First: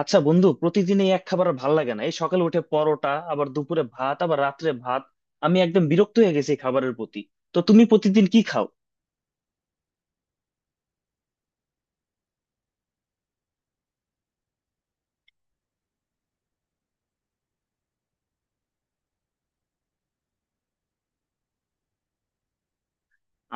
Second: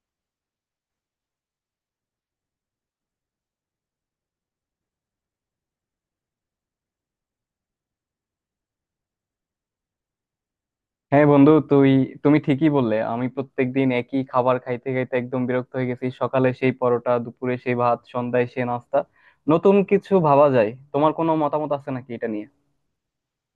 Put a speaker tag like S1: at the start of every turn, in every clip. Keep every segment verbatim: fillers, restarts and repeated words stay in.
S1: আচ্ছা বন্ধু, প্রতিদিন এই এক খাবার আর ভাল লাগে না। এই সকালে উঠে পরোটা, আবার দুপুরে ভাত, আবার রাত্রে ভাত। আমি একদম বিরক্ত হয়ে গেছি এই খাবারের প্রতি। তো তুমি প্রতিদিন কি খাও?
S2: হ্যাঁ বন্ধু। তুই তুমি ঠিকই বললে। আমি প্রত্যেকদিন একই খাবার খাইতে খাইতে একদম বিরক্ত হয়ে গেছি। সকালে সেই পরোটা, দুপুরে সেই ভাত, সন্ধ্যায় সেই নাস্তা। নতুন কিছু ভাবা যায়? তোমার কোনো মতামত আছে নাকি এটা নিয়ে?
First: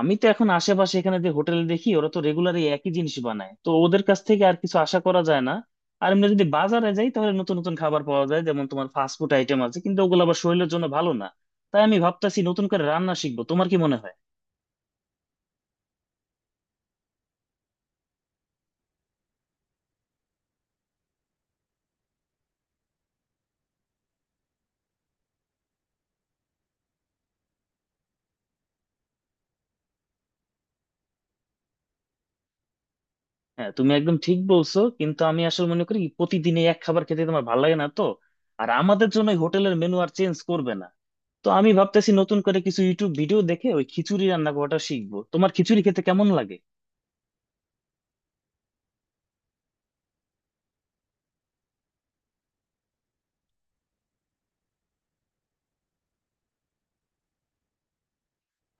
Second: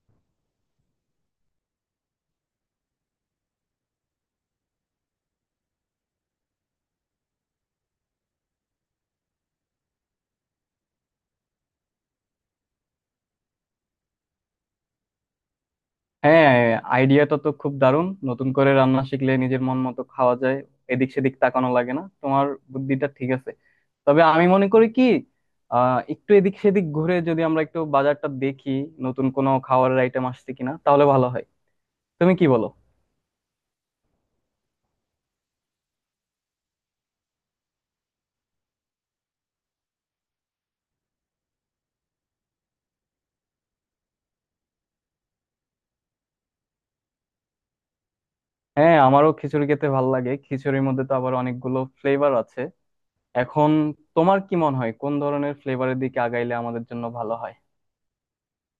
S1: আমি তো এখন আশেপাশে এখানে যে হোটেল দেখি, ওরা তো রেগুলার এই একই জিনিস বানায়, তো ওদের কাছ থেকে আর কিছু আশা করা যায় না। আর এমনি যদি বাজারে যাই, তাহলে নতুন নতুন খাবার পাওয়া যায়, যেমন তোমার ফাস্ট ফুড আইটেম আছে, কিন্তু ওগুলো আবার শরীরের জন্য ভালো না। তাই আমি ভাবতেছি নতুন করে রান্না শিখবো, তোমার কি মনে হয়?
S2: হ্যাঁ। আইডিয়াটা তো খুব দারুণ, নতুন করে রান্না শিখলে নিজের মন মতো খাওয়া যায়, এদিক সেদিক তাকানো লাগে না তোমার। বুদ্ধিটা ঠিক আছে। তবে আমি মনে করি কি, আহ একটু এদিক সেদিক ঘুরে যদি আমরা একটু বাজারটা দেখি, নতুন কোনো খাবারের আইটেম আসছে কিনা, তাহলে ভালো হয়। তুমি কি বলো?
S1: হ্যাঁ, তুমি একদম ঠিক বলছো, কিন্তু আমি আসলে মনে করি প্রতিদিন এই এক খাবার খেতে তোমার ভালো লাগে না তো। আর আমাদের জন্য হোটেলের মেনু আর চেঞ্জ করবে না। তো আমি ভাবতেছি নতুন করে কিছু ইউটিউব ভিডিও দেখে ওই খিচুড়ি রান্না করাটা শিখবো, তোমার খিচুড়ি খেতে কেমন লাগে?
S2: হ্যাঁ, আমারও খিচুড়ি খেতে ভালো লাগে। খিচুড়ির মধ্যে তো আবার অনেকগুলো ফ্লেভার আছে। এখন তোমার কি মনে হয় কোন ধরনের ফ্লেভারের দিকে আগাইলে আমাদের জন্য ভালো হয়?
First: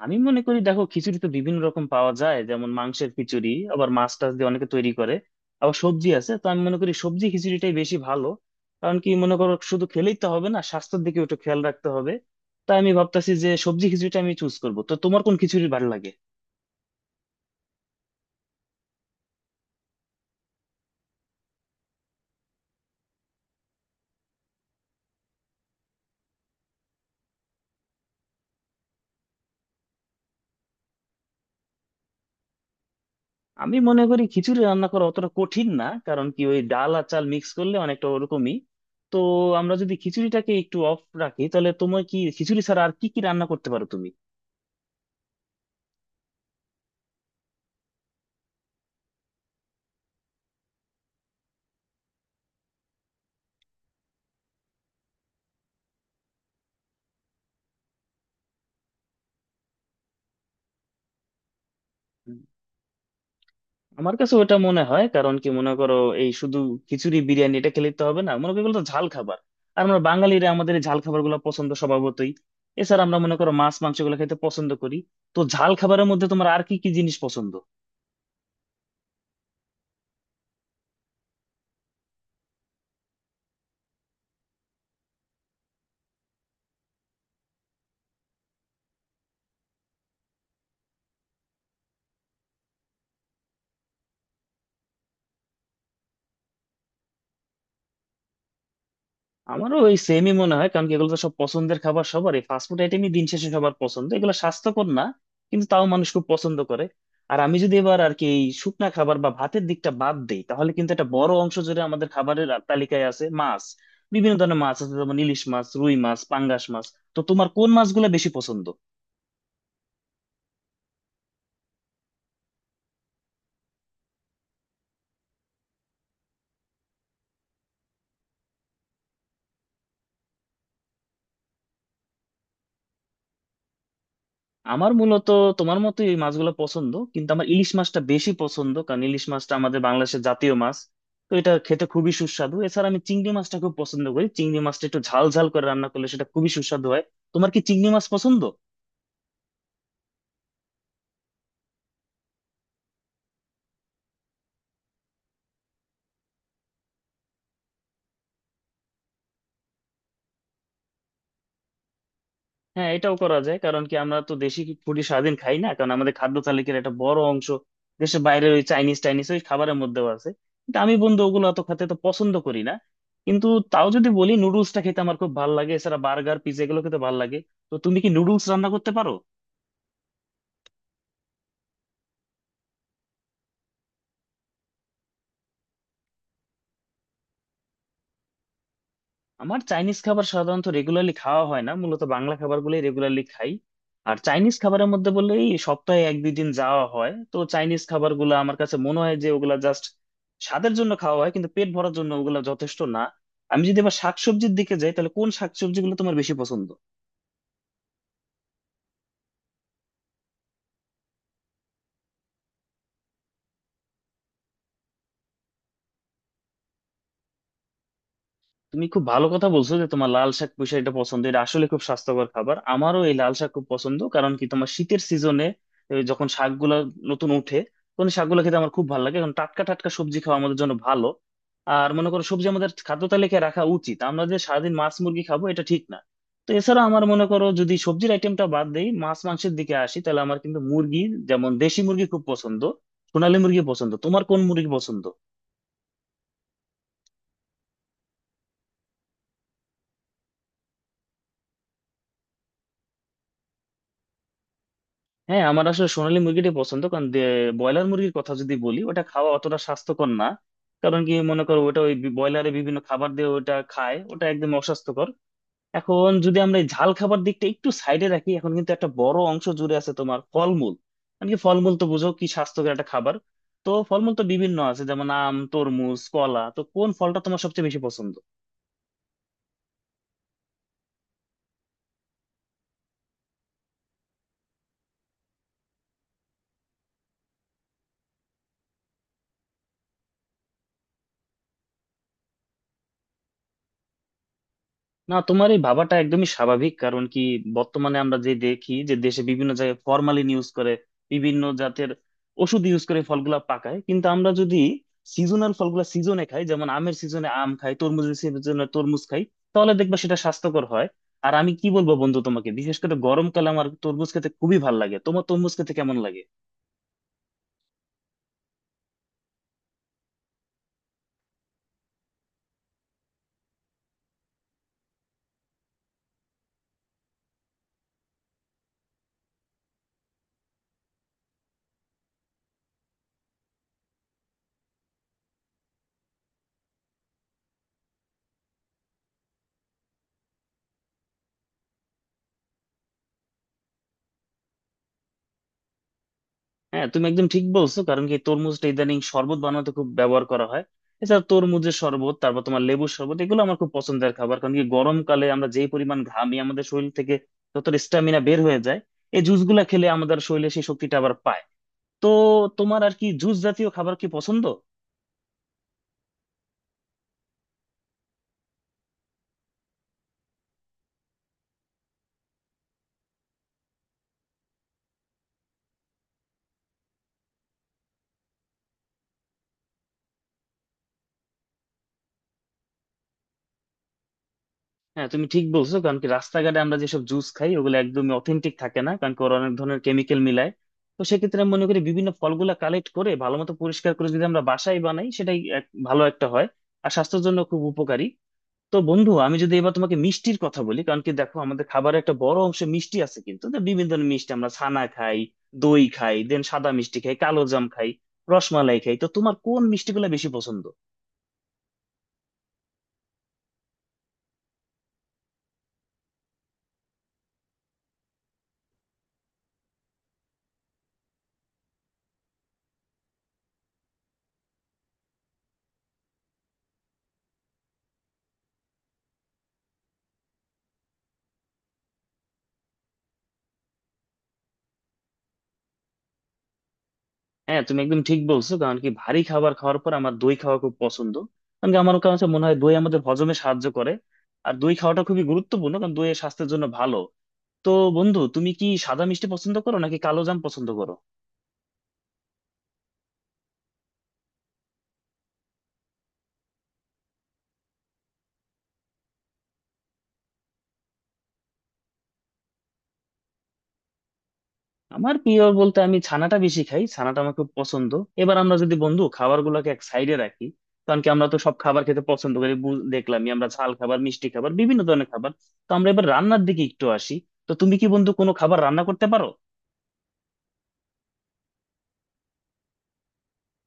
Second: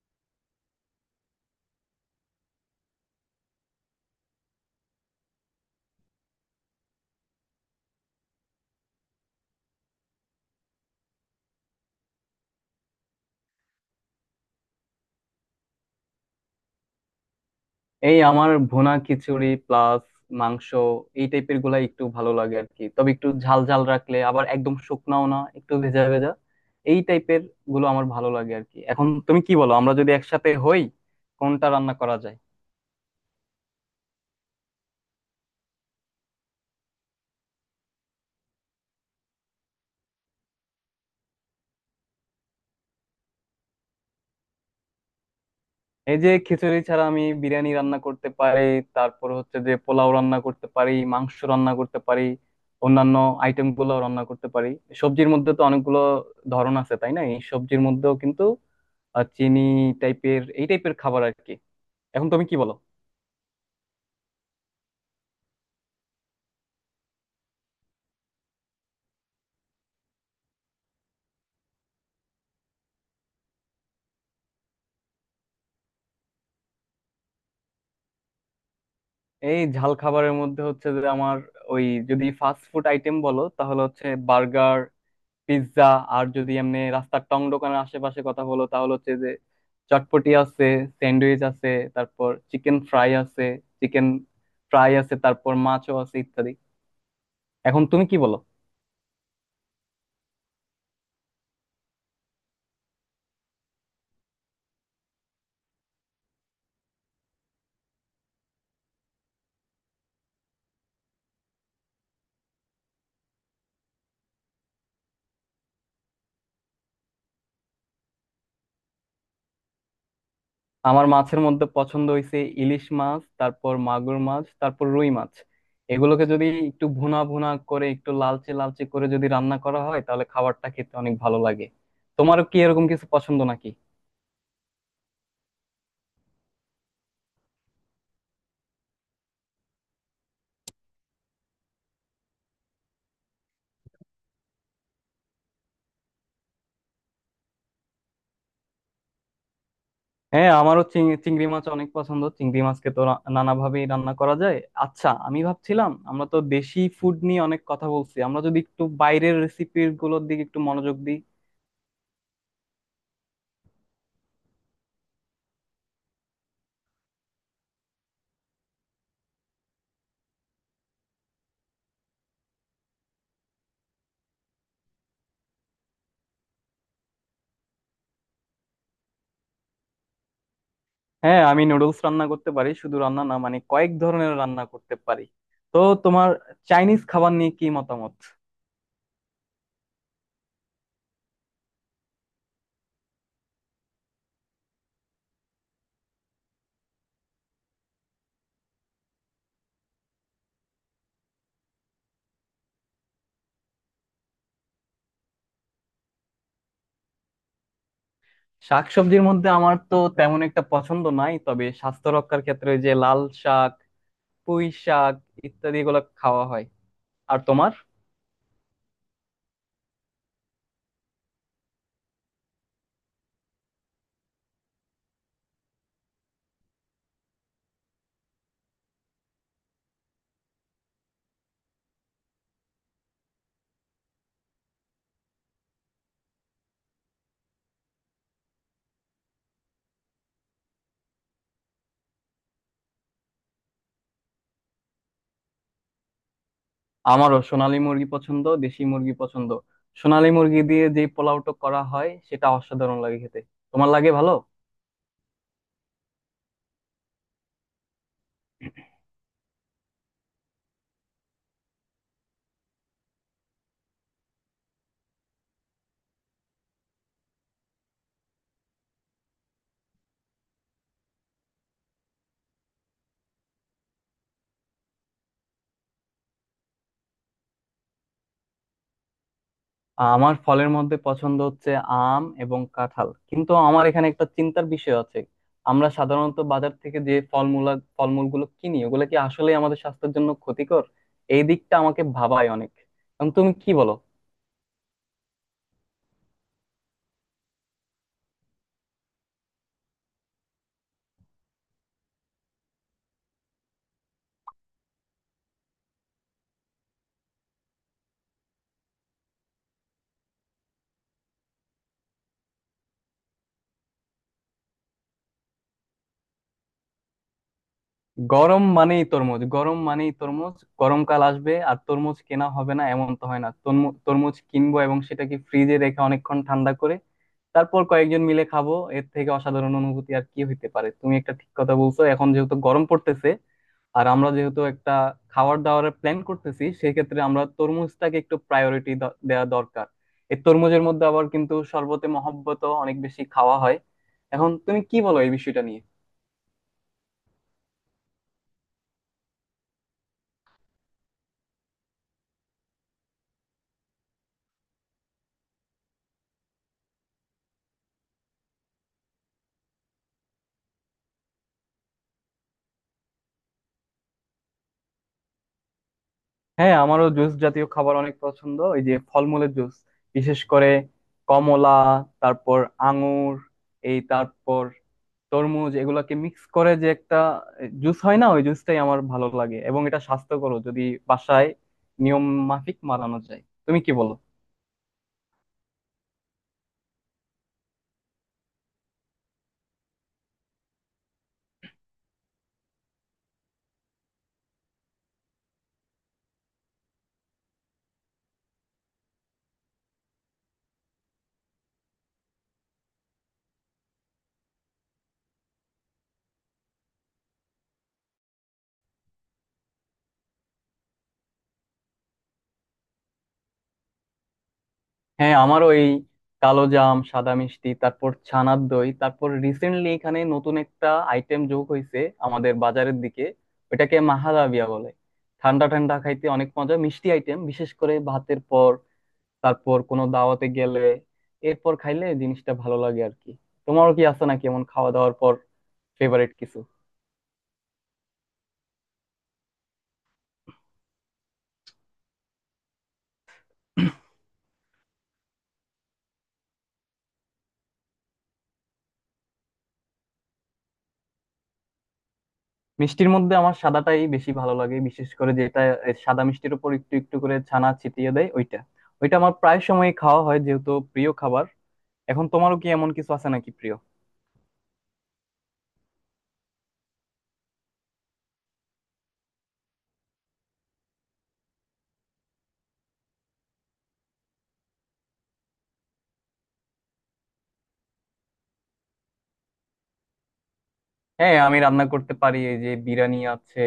S1: আমি মনে করি, দেখো, খিচুড়ি তো বিভিন্ন রকম পাওয়া যায়, যেমন মাংসের খিচুড়ি, আবার মাছ টাছ দিয়ে অনেকে তৈরি করে, আবার সবজি আছে। তো আমি মনে করি সবজি খিচুড়িটাই বেশি ভালো। কারণ কি মনে করো, শুধু খেলেই তো হবে না, স্বাস্থ্যের দিকে একটু খেয়াল রাখতে হবে। তাই আমি ভাবতেছি যে সবজি খিচুড়িটা আমি চুজ করবো, তো তোমার কোন খিচুড়ি ভালো লাগে?
S2: এই আমার ভুনা খিচুড়ি প্লাস মাংস, এই টাইপের গুলা একটু ভালো লাগে আর কি। তবে একটু ঝাল ঝাল রাখলে, আবার একদম শুকনাও না, একটু ভেজা ভেজা, এই টাইপের গুলো আমার ভালো লাগে আর কি। এখন তুমি কি বলো, আমরা যদি একসাথে হই কোনটা রান্না করা যায়?
S1: আমি মনে করি খিচুড়ি রান্না করা অতটা কঠিন না, কারণ কি ওই ডাল আর চাল মিক্স করলে অনেকটা ওরকমই। তো আমরা যদি খিচুড়িটাকে একটু অফ রাখি, তাহলে তোমার কি খিচুড়ি ছাড়া আর কি কি রান্না করতে পারো তুমি?
S2: এই যে, খিচুড়ি ছাড়া আমি বিরিয়ানি রান্না করতে পারি, তারপর হচ্ছে যে পোলাও রান্না করতে পারি, মাংস রান্না করতে পারি, অন্যান্য আইটেম গুলো রান্না করতে পারি। সবজির মধ্যে তো অনেকগুলো ধরন আছে, তাই না? এই সবজির মধ্যেও কিন্তু আর চিনি টাইপের, এই টাইপের খাবার আর কি। এখন তুমি কি বলো?
S1: আমার কাছে ওটা মনে হয়, কারণ কি মনে করো, এই শুধু খিচুড়ি বিরিয়ানি এটা খেলে তো হবে না, মনে করো এগুলো তো ঝাল খাবার। আর আমরা বাঙালিরা আমাদের এই ঝাল খাবার গুলো পছন্দ স্বভাবতই। এছাড়া আমরা মনে করো মাছ মাংস গুলো খেতে পছন্দ করি। তো ঝাল খাবারের মধ্যে তোমার আর কি কি জিনিস পছন্দ?
S2: এই ঝাল খাবারের মধ্যে হচ্ছে যে আমার, ওই, যদি ফাস্ট ফুড আইটেম বলো, তাহলে হচ্ছে বার্গার, পিৎজা। আর যদি এমনি রাস্তার টং দোকানের আশেপাশে কথা হলো, তাহলে হচ্ছে যে চটপটি আছে, স্যান্ডউইচ আছে, তারপর চিকেন ফ্রাই আছে, চিকেন ফ্রাই আছে তারপর মাছও আছে, ইত্যাদি। এখন তুমি কি বলো?
S1: আমারও ওই সেমই মনে হয়, কারণ কি এগুলো তো সব পছন্দের খাবার সবার। এই ফাস্টফুড আইটেমই দিন শেষে সবার পছন্দ, এগুলো স্বাস্থ্যকর না, কিন্তু তাও মানুষ খুব পছন্দ করে। আর আমি যদি এবার আর কি এই শুকনা খাবার বা ভাতের দিকটা বাদ দিই, তাহলে কিন্তু একটা বড় অংশ জুড়ে আমাদের খাবারের আ- তালিকায় আছে মাছ। বিভিন্ন ধরনের মাছ আছে, যেমন ইলিশ মাছ, রুই মাছ, পাঙ্গাস মাছ। তো তোমার কোন মাছগুলো বেশি পছন্দ?
S2: আমার মাছের মধ্যে পছন্দ হয়েছে ইলিশ মাছ, তারপর মাগুর মাছ, তারপর রুই মাছ। এগুলোকে যদি একটু ভুনা ভুনা করে, একটু লালচে লালচে করে যদি রান্না করা হয়, তাহলে খাবারটা খেতে অনেক ভালো লাগে। তোমারও কি এরকম কিছু পছন্দ নাকি?
S1: আমার মূলত তোমার মতো এই মাছগুলো পছন্দ, কিন্তু আমার ইলিশ মাছটা বেশি পছন্দ, কারণ ইলিশ মাছটা আমাদের বাংলাদেশের জাতীয় মাছ। তো এটা খেতে খুবই সুস্বাদু। এছাড়া আমি চিংড়ি মাছটা খুব পছন্দ করি, চিংড়ি মাছটা একটু ঝাল ঝাল করে রান্না করলে সেটা খুবই সুস্বাদু হয়। তোমার কি চিংড়ি মাছ পছন্দ?
S2: হ্যাঁ, আমারও চিং- চিংড়ি মাছ অনেক পছন্দ। চিংড়ি মাছকে তো রা- নানাভাবেই রান্না করা যায়। আচ্ছা, আমি ভাবছিলাম, আমরা তো দেশি ফুড নিয়ে অনেক কথা বলছি, আমরা যদি একটু বাইরের রেসিপি গুলোর দিকে একটু মনোযোগ দিই।
S1: হ্যাঁ, এটাও করা যায়, কারণ কি আমরা তো দেশি ফুডই সারাদিন খাই না, কারণ আমাদের খাদ্য তালিকার একটা বড় অংশ দেশের বাইরে ওই চাইনিজ টাইনিজ ওই খাবারের মধ্যেও আছে। কিন্তু আমি বন্ধু ওগুলো অত খেতে তো পছন্দ করি না। কিন্তু তাও যদি বলি নুডলসটা খেতে আমার খুব ভালো লাগে, এছাড়া বার্গার পিৎজা এগুলো খেতে ভালো লাগে। তো তুমি কি নুডলস রান্না করতে পারো?
S2: হ্যাঁ, আমি নুডলস রান্না করতে পারি, শুধু রান্না না, মানে কয়েক ধরনের রান্না করতে পারি। তো তোমার চাইনিজ খাবার নিয়ে কি মতামত?
S1: আমার চাইনিজ খাবার সাধারণত রেগুলারলি খাওয়া হয় না, মূলত বাংলা খাবারগুলোই রেগুলারলি খাই। আর চাইনিজ খাবারের মধ্যে বললে এই সপ্তাহে এক দুই দিন যাওয়া হয়। তো চাইনিজ খাবারগুলো আমার কাছে মনে হয় যে ওগুলা জাস্ট স্বাদের জন্য খাওয়া হয়, কিন্তু পেট ভরার জন্য ওগুলা যথেষ্ট না। আমি যদি আবার শাকসবজির দিকে যাই, তাহলে কোন শাকসবজিগুলো তোমার বেশি পছন্দ?
S2: শাকসবজির মধ্যে আমার তো তেমন একটা পছন্দ নাই, তবে স্বাস্থ্য রক্ষার ক্ষেত্রে ওই যে লাল শাক, পুঁই শাক, ইত্যাদি এগুলো খাওয়া হয়। আর তোমার?
S1: তুমি খুব ভালো কথা বলছো যে তোমার লাল শাক পুঁই শাক এটা পছন্দ। এটা আসলে খুব স্বাস্থ্যকর খাবার, আমারও এই লাল শাক খুব পছন্দ। কারণ কি তোমার শীতের সিজনে যখন শাকগুলা নতুন উঠে, তখন এই শাকগুলো খেতে আমার খুব ভালো লাগে, কারণ টাটকা টাটকা সবজি খাওয়া আমাদের জন্য ভালো। আর মনে করো সবজি আমাদের খাদ্য তালিকায় রাখা উচিত, আমরা যে সারাদিন মাছ মুরগি খাবো এটা ঠিক না। তো এছাড়া আমার মনে করো, যদি সবজির আইটেমটা বাদ দেই, মাছ মাংসের দিকে আসি, তাহলে আমার কিন্তু মুরগি, যেমন দেশি মুরগি খুব পছন্দ, সোনালী মুরগি পছন্দ। তোমার কোন মুরগি পছন্দ?
S2: আমারও সোনালী মুরগি পছন্দ, দেশি মুরগি পছন্দ। সোনালী মুরগি দিয়ে যে পোলাওটা করা হয় সেটা অসাধারণ লাগে খেতে। তোমার লাগে ভালো?
S1: হ্যাঁ, আমার আসলে সোনালী মুরগিটাই পছন্দ, কারণ ব্রয়লার মুরগির কথা যদি বলি, ওটা খাওয়া অতটা স্বাস্থ্যকর না। কারণ কি মনে করো, ওটা ওই ব্রয়লারে বিভিন্ন খাবার দিয়ে ওটা খায়, ওটা একদম অস্বাস্থ্যকর। এখন যদি আমরা এই ঝাল খাবার দিকটা একটু সাইডে রাখি, এখন কিন্তু একটা বড় অংশ জুড়ে আছে তোমার ফলমূল। মানে কি ফলমূল তো বুঝো, কি স্বাস্থ্যকর একটা খাবার। তো ফলমূল তো বিভিন্ন আছে, যেমন আম, তরমুজ, কলা। তো কোন ফলটা তোমার সবচেয়ে বেশি পছন্দ?
S2: আমার ফলের মধ্যে পছন্দ হচ্ছে আম এবং কাঁঠাল। কিন্তু আমার এখানে একটা চিন্তার বিষয় আছে। আমরা সাধারণত বাজার থেকে যে ফলমূলা ফলমূলগুলো কিনি, ওগুলো কি আসলে আমাদের স্বাস্থ্যের জন্য ক্ষতিকর? এই দিকটা আমাকে ভাবায় অনেক। এখন তুমি কি বলো?
S1: না, তোমার এই ভাবাটা একদমই স্বাভাবিক, কারণ কি বর্তমানে আমরা যে দেখি যে দেশে বিভিন্ন জায়গায় ফরমালিন ইউজ করে, বিভিন্ন জাতের ওষুধ ইউজ করে ফলগুলা পাকায়। কিন্তু আমরা যদি সিজনাল ফলগুলা সিজনে খাই, যেমন আমের সিজনে আম খাই, তরমুজের সিজনে তরমুজ খাই, তাহলে দেখবা সেটা স্বাস্থ্যকর হয়। আর আমি কি বলবো বন্ধু তোমাকে, বিশেষ করে গরমকালে আমার তরমুজ খেতে খুবই ভালো লাগে। তোমার তরমুজ খেতে কেমন লাগে?
S2: গরম মানেই তরমুজ, গরম মানেই তরমুজ। গরমকাল আসবে আর তরমুজ কেনা হবে না, এমন তো হয় না। তরমু- তরমুজ কিনবো এবং সেটাকে ফ্রিজে রেখে অনেকক্ষণ ঠান্ডা করে তারপর কয়েকজন মিলে খাবো, এর থেকে অসাধারণ অনুভূতি আর কি হইতে পারে। তুমি একটা ঠিক কথা বলছো। এখন যেহেতু গরম পড়তেছে, আর আমরা যেহেতু একটা খাবার দাবারের প্ল্যান করতেছি, সেক্ষেত্রে আমরা তরমুজটাকে একটু প্রায়োরিটি দেওয়া দরকার। এই তরমুজের মধ্যে আবার কিন্তু শরবতে মহব্বত অনেক বেশি খাওয়া হয়। এখন তুমি কি বলো এই বিষয়টা নিয়ে?
S1: হ্যাঁ, তুমি একদম ঠিক বলছো, কারণ কি তরমুজটা ইদানিং শরবত বানাতে খুব ব্যবহার করা হয়। এছাড়া তরমুজের শরবত, তারপর তোমার লেবুর শরবত, এগুলো আমার খুব পছন্দের খাবার। কারণ কি গরমকালে আমরা যেই পরিমাণ ঘামি, আমাদের শরীর থেকে যতটা স্ট্যামিনা বের হয়ে যায়, এই জুস গুলা খেলে আমাদের শরীরে সেই শক্তিটা আবার পায়। তো তোমার আর কি জুস জাতীয় খাবার কি পছন্দ?
S2: হ্যাঁ, আমারও জুস জাতীয় খাবার অনেক পছন্দ, এই যে ফলমূলের জুস, বিশেষ করে কমলা, তারপর আঙুর, এই তারপর তরমুজ, এগুলাকে মিক্স করে যে একটা জুস হয় না, ওই জুসটাই আমার ভালো লাগে। এবং এটা স্বাস্থ্যকর, যদি বাসায় নিয়ম মাফিক বানানো যায়। তুমি কি বলো?
S1: হ্যাঁ, তুমি ঠিক বলছো, কারণ কি রাস্তাঘাটে আমরা যেসব জুস খাই ওগুলো একদমই অথেন্টিক থাকে না, কারণ কি ওরা অনেক ধরনের কেমিক্যাল মিলায়। তো সেক্ষেত্রে আমি মনে করি বিভিন্ন ফলগুলা কালেক্ট করে ভালো মতো পরিষ্কার করে যদি আমরা বাসায় বানাই, সেটাই এক- ভালো একটা হয়। আর স্বাস্থ্যের জন্য খুব উপকারী। তো বন্ধু, আমি যদি এবার তোমাকে মিষ্টির কথা বলি, কারণ কি দেখো আমাদের খাবারে একটা বড় অংশ মিষ্টি আছে কিন্তু। তো বিভিন্ন ধরনের মিষ্টি আমরা ছানা খাই, দই খাই, দেন সাদা মিষ্টি খাই, কালো জাম খাই, রসমালাই খাই। তো তোমার কোন মিষ্টিগুলো বেশি পছন্দ?
S2: হ্যাঁ, আমারও এই কালো জাম, সাদা মিষ্টি, তারপর ছানার দই। তারপর রিসেন্টলি এখানে নতুন একটা আইটেম যোগ হয়েছে আমাদের বাজারের দিকে, ওইটাকে মাহাদাবিয়া বলে। ঠান্ডা ঠান্ডা খাইতে অনেক মজা, মিষ্টি আইটেম, বিশেষ করে ভাতের পর, তারপর কোনো দাওয়াতে গেলে এরপর খাইলে জিনিসটা ভালো লাগে আর কি। তোমারও কি আছে নাকি এমন খাওয়া দাওয়ার পর ফেভারিট কিছু?
S1: হ্যাঁ, তুমি একদম ঠিক বলছো, কারণ কি ভারী খাবার খাওয়ার পর আমার দই খাওয়া খুব পছন্দ। কারণ কি আমার কাছে মনে হয় দই আমাদের হজমে সাহায্য করে। আর দই খাওয়াটা খুবই গুরুত্বপূর্ণ, কারণ দই স্বাস্থ্যের জন্য ভালো। তো বন্ধু, তুমি কি সাদা মিষ্টি পছন্দ করো নাকি কালো জাম পছন্দ করো?
S2: মিষ্টির মধ্যে আমার সাদাটাই বেশি ভালো লাগে, বিশেষ করে যেটা, এ, সাদা মিষ্টির উপর একটু একটু করে ছানা ছিটিয়ে দেয় ওইটা, ওইটা আমার প্রায় সময় খাওয়া হয়, যেহেতু প্রিয় খাবার। এখন তোমারও কি এমন কিছু আছে নাকি প্রিয়?
S1: আমার প্রিয় বলতে আমি ছানাটা বেশি খাই, ছানাটা আমার খুব পছন্দ। এবার আমরা যদি বন্ধু খাবার গুলাকে এক সাইডে রাখি, কারণ কি আমরা তো সব খাবার খেতে পছন্দ করি, বু- দেখলামই আমরা ঝাল খাবার, মিষ্টি খাবার, বিভিন্ন ধরনের খাবার। তো আমরা এবার রান্নার দিকে একটু আসি। তো তুমি কি বন্ধু কোনো খাবার রান্না করতে পারো?
S2: হ্যাঁ, আমি রান্না করতে পারি। এই যে বিরিয়ানি আছে,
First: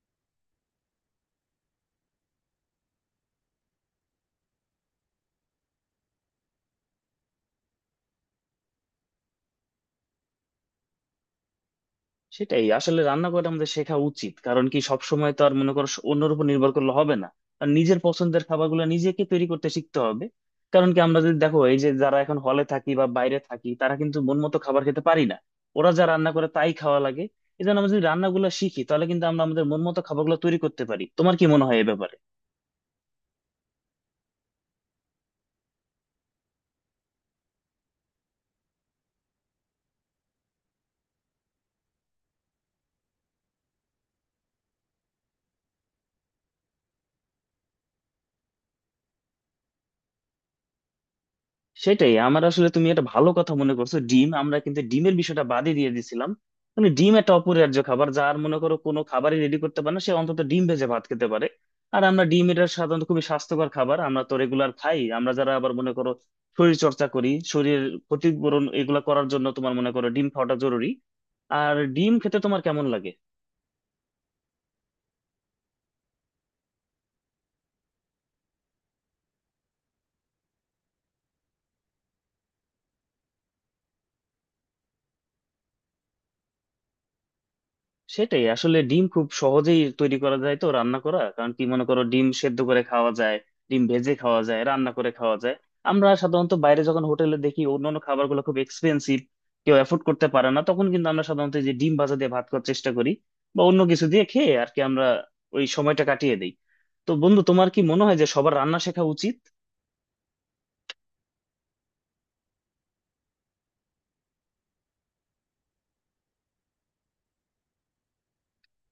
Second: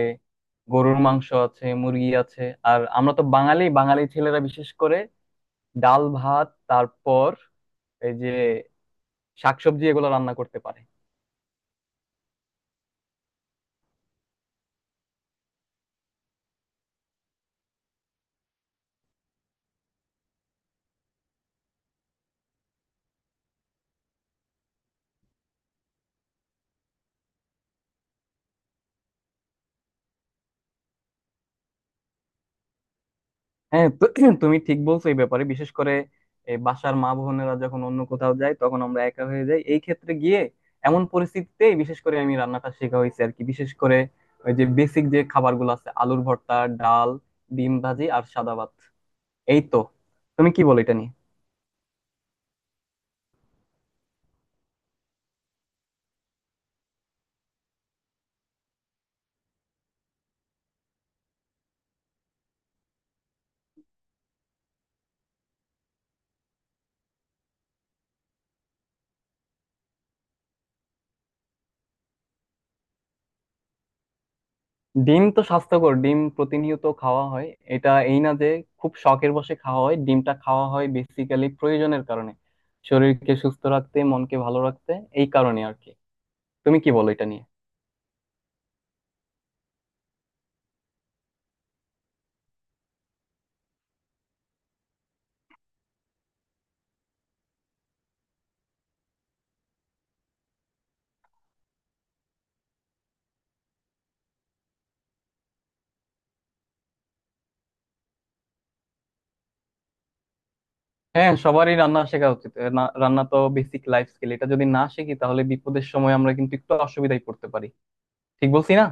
S2: গরুর মাংস আছে, মুরগি আছে। আর আমরা তো বাঙালি, বাঙালি ছেলেরা বিশেষ করে ডাল ভাত, তারপর এই যে শাকসবজি, এগুলো রান্না করতে পারে।
S1: সেটাই আসলে রান্না করা আমাদের শেখা উচিত, কারণ কি সবসময় তো আর মনে করো স- অন্যের উপর নির্ভর করলে হবে না। আর নিজের পছন্দের খাবারগুলো নিজেকে তৈরি করতে শিখতে হবে। কারণ কি আমরা যদি দেখো, এই যে যারা এখন হলে থাকি বা বাইরে থাকি, তারা কিন্তু মন মতো খাবার খেতে পারি না, ওরা যা রান্না করে তাই খাওয়া লাগে। এই জন্য আমরা যদি রান্নাগুলো শিখি, তাহলে কিন্তু আমরা আমাদের মন মতো খাবারগুলো তৈরি করতে পারি। তোমার কি মনে হয় এই ব্যাপারে?
S2: হ্যাঁ। তো তুমি ঠিক বলছো এই ব্যাপারে। বিশেষ করে এই বাসার মা বোনেরা যখন অন্য কোথাও যায়, তখন আমরা একা হয়ে যাই, এই ক্ষেত্রে গিয়ে এমন পরিস্থিতিতে বিশেষ করে আমি রান্নাটা শেখা হয়েছে আর কি। বিশেষ করে ওই যে বেসিক যে খাবারগুলো আছে, আলুর ভর্তা, ডাল, ডিম ভাজি আর সাদা ভাত, এই তো। তুমি কি বলো এটা নিয়ে?
S1: সেটাই, আমার আসলে, তুমি একটা ভালো কথা মনে করছো। ডিম আমরা কিন্তু ডিমের বিষয়টা বাদই দিয়ে দিছিলাম। মানে ডিম একটা অপরিহার্য খাবার, যার মনে করো কোনো খাবারই রেডি করতে পারে না, সে অন্তত ডিম ভেজে ভাত খেতে পারে। আর আমরা ডিম, এটা সাধারণত খুবই স্বাস্থ্যকর খাবার, আমরা তো রেগুলার খাই। আমরা যারা আবার মনে করো শরীর চর্চা করি, শরীরের ক্ষতিপূরণ এগুলা করার জন্য তোমার মনে করো ডিম খাওয়াটা জরুরি। আর ডিম খেতে তোমার কেমন লাগে?
S2: ডিম তো স্বাস্থ্যকর, ডিম প্রতিনিয়ত খাওয়া হয়। এটা এই না যে খুব শখের বশে খাওয়া হয়, ডিমটা খাওয়া হয় বেসিক্যালি প্রয়োজনের কারণে, শরীরকে সুস্থ রাখতে, মনকে ভালো রাখতে, এই কারণে আর কি। তুমি কি বলো এটা নিয়ে?
S1: সেটাই আসলে ডিম খুব সহজেই তৈরি করা যায়, তো রান্না করা, কারণ কি মনে করো ডিম সেদ্ধ করে খাওয়া যায়, ডিম ভেজে খাওয়া যায়, রান্না করে খাওয়া যায়। আমরা সাধারণত বাইরে যখন হোটেলে দেখি অন্যান্য খাবারগুলো খুব এক্সপেন্সিভ, কেউ অ্যাফোর্ড করতে পারে না, তখন কিন্তু আমরা সাধারণত এই যে ডিম ভাজা দিয়ে ভাত খাওয়ার চেষ্টা করি, বা অন্য কিছু দিয়ে খেয়ে আর কি আমরা ওই সময়টা কাটিয়ে দিই। তো বন্ধু, তোমার কি মনে হয় যে সবার রান্না শেখা উচিত?
S2: হ্যাঁ, সবারই রান্না শেখা উচিত। এ না- রান্না তো বেসিক লাইফ স্কিল, এটা যদি না শিখি, তাহলে বিপদের সময় আমরা কিন্তু একটু অসুবিধায় পড়তে পারি। ঠিক বলছি না?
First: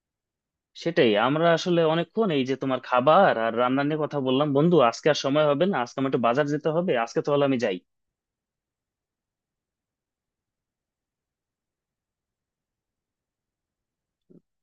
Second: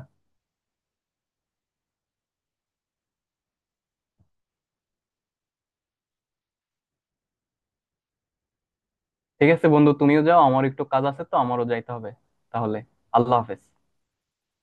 S1: সেটাই, আমরা আসলে অনেকক্ষণ এই যে তোমার খাবার আর রান্না নিয়ে কথা বললাম বন্ধু, আজকে আর সময় হবে না, আজকে আমার একটু বাজার যেতে হবে। আজকে তাহলে আমি যাই।
S2: ঠিক আছে বন্ধু, তুমিও যাও। আমার একটু কাজ আছে, তো আমারও যাইতে হবে। তাহলে আল্লাহ হাফেজ।